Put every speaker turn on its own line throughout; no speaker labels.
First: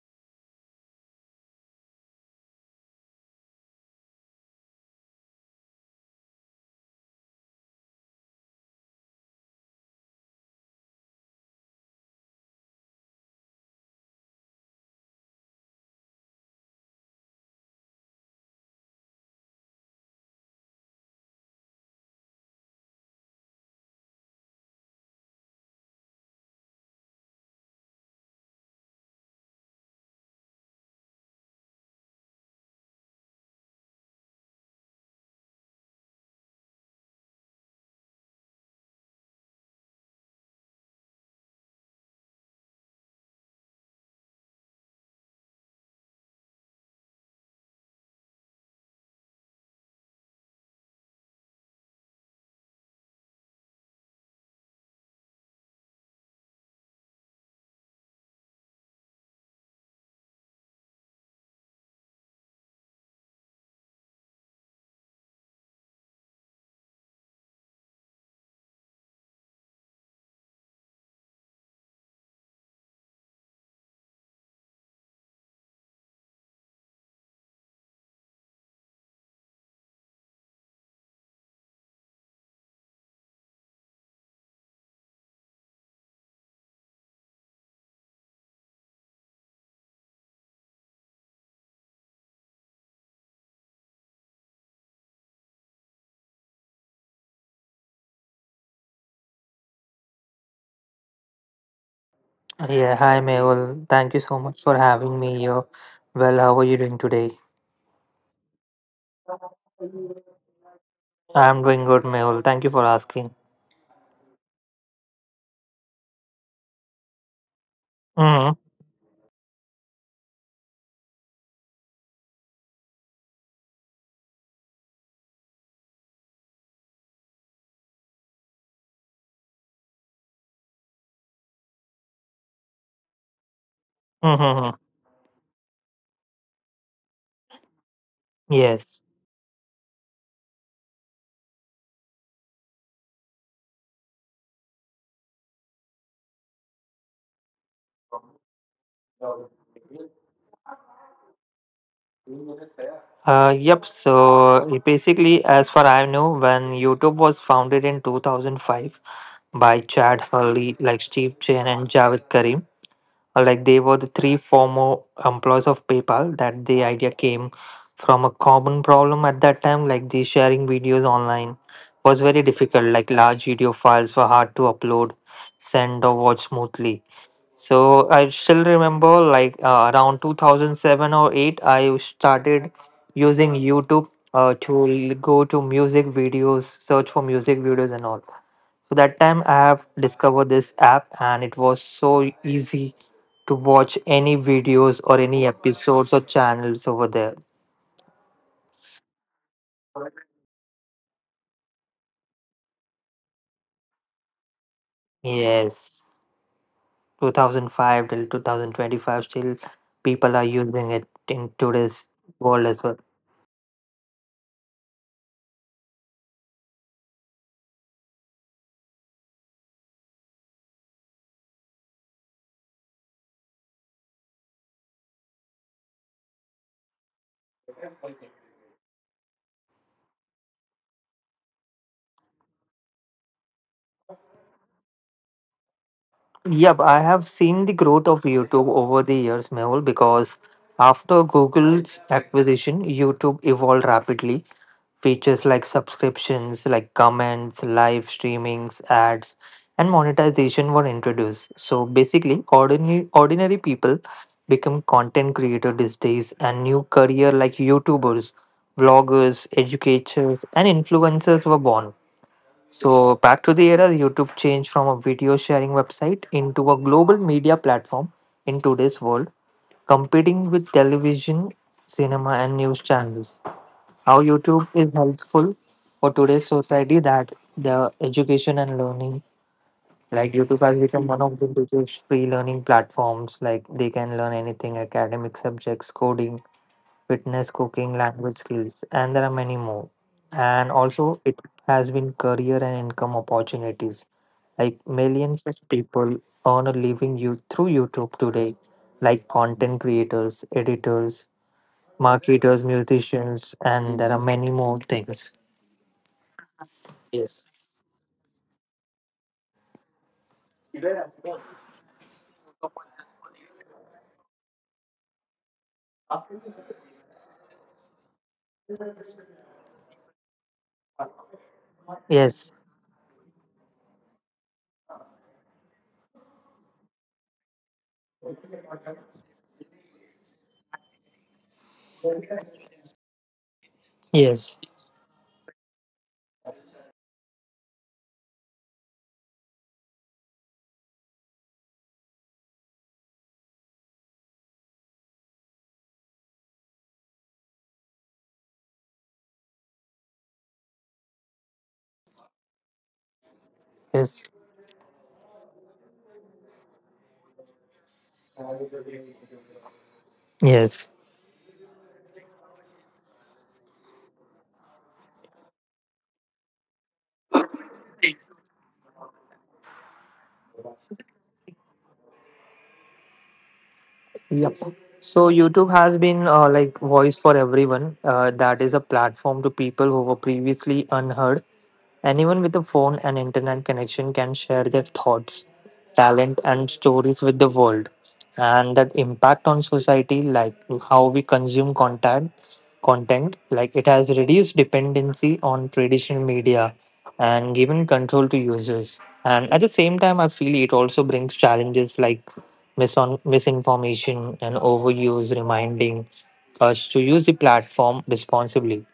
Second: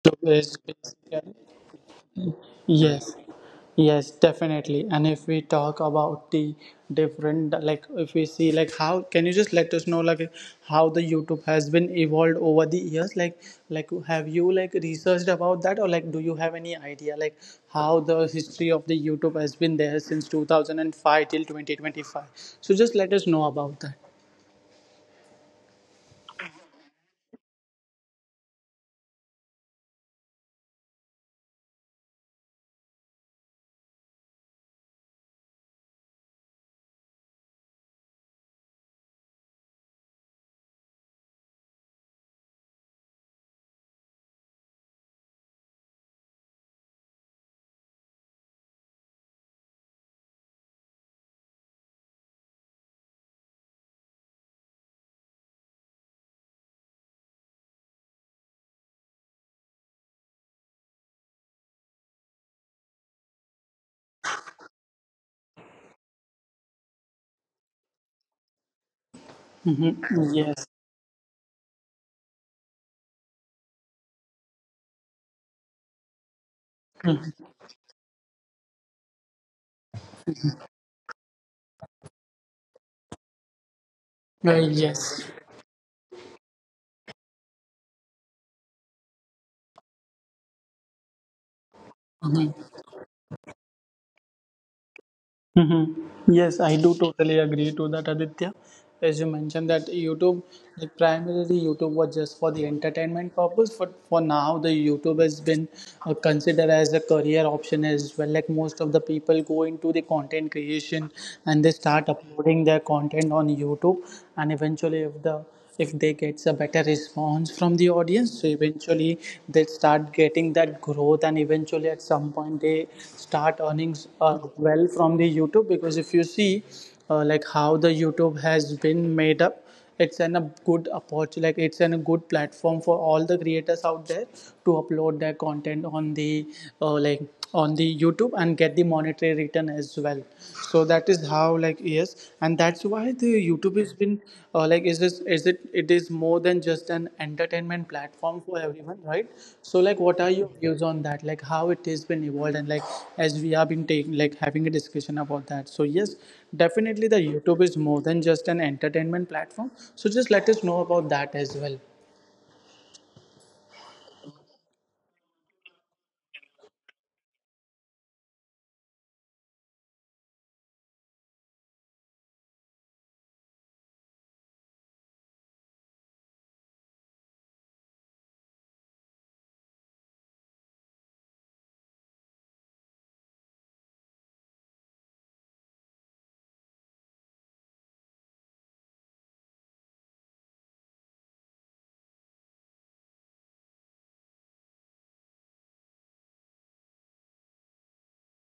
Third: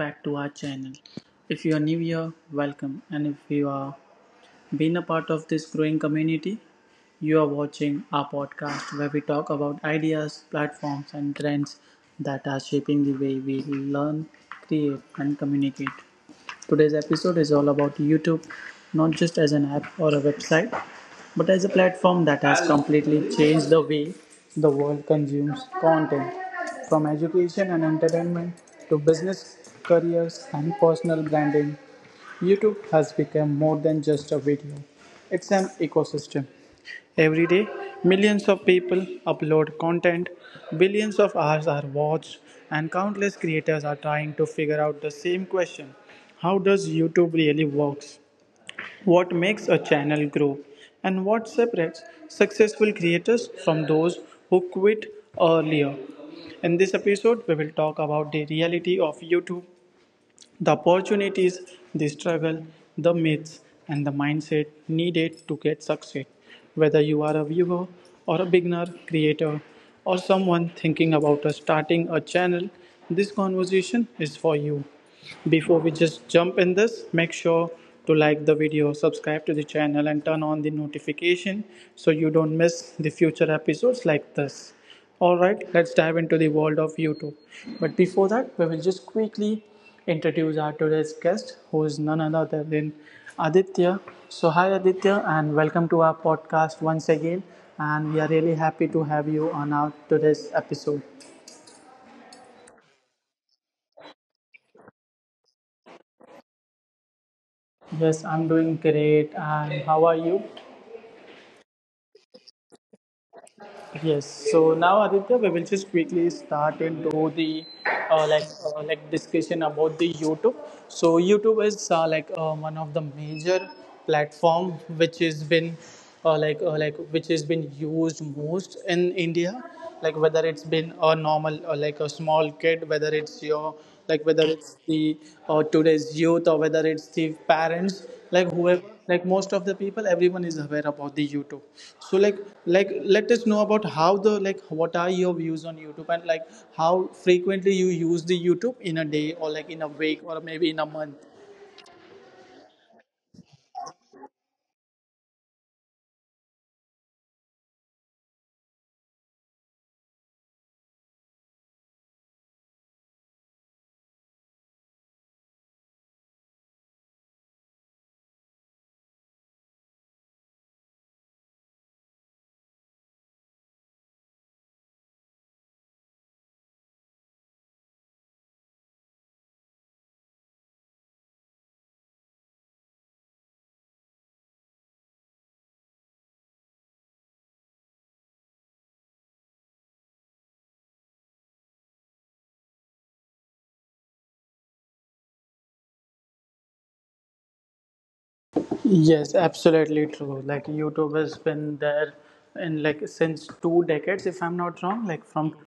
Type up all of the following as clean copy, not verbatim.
back to our channel. If you are new here, welcome, and if you are been a part of this growing community, you are watching our podcast where we talk about ideas, platforms and trends that are shaping the way we learn, create and communicate. Today's episode is all about YouTube, not just as an app or a website, but as a platform that has completely changed the way the world consumes content. From education and entertainment to business careers and personal branding, YouTube has become more than just a video, it's an ecosystem. Every day, millions of people upload content, billions of hours are watched, and countless creators are trying to figure out the same question: how does YouTube really works? What makes a channel grow? And what separates successful creators from those who quit earlier? In this episode, we will talk about the reality of YouTube, the opportunities, the struggle, the myths, and the mindset needed to get success. Whether you are a viewer or a beginner creator or someone thinking about starting a channel, this conversation is for you. Before we just jump in this, make sure to like the video, subscribe to the channel, and turn on the notification so you don't miss the future episodes like this. All right, let's dive into the world of YouTube. But before that, we will just quickly introduce our today's guest, who is none other than Aditya. So, hi Aditya, and welcome to our podcast once again. And we are really happy to have you on our today's episode.
Yeah, hi Mehul. Thank you so much for having me here. Well, how are you doing today?
Yes, I'm doing great. And how are you?
I'm doing good, Mehul. Thank you for asking.
Yes. So now, Aditya, we will just quickly start into the
Mm-hmm.
discussion about the YouTube. So YouTube is one of the major platform which has been which has been used most in India, like whether it's been a normal or like a small kid, whether it's your like, whether
Mm-hmm.
it's the or today's youth, or whether it's the parents, like whoever,
Yes.
like most of the people, everyone is aware about the YouTube. So like let us know about how the, like, what are your views on YouTube, and like how frequently you use the YouTube in a day or like in a week or maybe in a month.
Yep. So basically, as far I know, when YouTube was founded in 2005 by Chad Hurley, like Steve Chen and Javed Karim. Like they were the three former employees of PayPal that the idea came from a common problem at that time, like the sharing videos online was very difficult, like large video files were hard to upload, send or watch smoothly. So I still remember, like around 2007 or 8 I started using YouTube to go to music videos, search for music videos and all. So that time I have discovered this app and it was so easy to watch any videos or any episodes or channels over there.
Yes, absolutely true. Like YouTube has been there in like since two decades, if I'm not wrong, like from
Yes, 2005 till 2025, still people are
So
using it
it's
in
basically,
today's world as well.
yes, yes, definitely. And if we talk about the different, like if we see, like how can you just let us know like how the YouTube has been evolved over the years? Like have you like researched about that, or like do you have any idea like how the history of the YouTube has been there since 2005 till 2025? So just let us know about that.
Yep, I have seen the growth of YouTube over the years, Mehul, because after Google's acquisition, YouTube evolved rapidly. Features like subscriptions, like comments, live streamings, ads, and monetization were introduced. So basically, ordinary people become content creators these days and new career like YouTubers, vloggers, educators, and influencers were born. So back to the era, YouTube changed from a video sharing website into a global media platform in today's world, competing with television, cinema, and news channels. How YouTube is helpful for today's society, that the education and learning, like
Hmm.
YouTube has become
Yes.
one of the biggest free learning platforms, like they can learn anything: academic subjects, coding, fitness, cooking, language skills, and there are many more. And also it has been career and income opportunities, like
Uh,
millions of
yes.
people earn a living you through YouTube today, like content creators, editors, marketers,
Mm-hmm.
musicians, and there are many more things.
Mm-hmm. Yes, I do
Yes.
totally agree to that, Aditya. As you mentioned that YouTube, the primarily YouTube was just for the entertainment purpose, but for now the YouTube has been considered as a career option as well. Like most of the people go into the content creation and they
Yes.
start uploading their content on YouTube, and eventually if they get a better response from the audience, so eventually they start getting that growth, and eventually at some point they start earning
Yes.
well from the YouTube. Because if you see, like how the YouTube has been made up, it's an a good opportunity, like it's an a good platform for all the creators out there to upload their content on the like on the YouTube and get the monetary return as well. So that is how, like, yes, and that's why the
Yes.
YouTube has been, like is this is it it is more than just an entertainment platform for everyone, right? So like what are
Yes.
your views on that, like how it has been evolved? And like as we have been taking like having a discussion about that, so yes, definitely the YouTube is more than just an entertainment platform. So just let us know about that as well.
Yep. So YouTube has been like voice for everyone. That is a platform to people who were previously unheard. Anyone with a phone and internet connection can share their thoughts, talent, and stories with the world. And that impact on society, like how we consume content, like it has reduced dependency on traditional media and given control to users. And at the same time, I feel it also brings challenges like misinformation and overuse, reminding us to use the platform responsibly.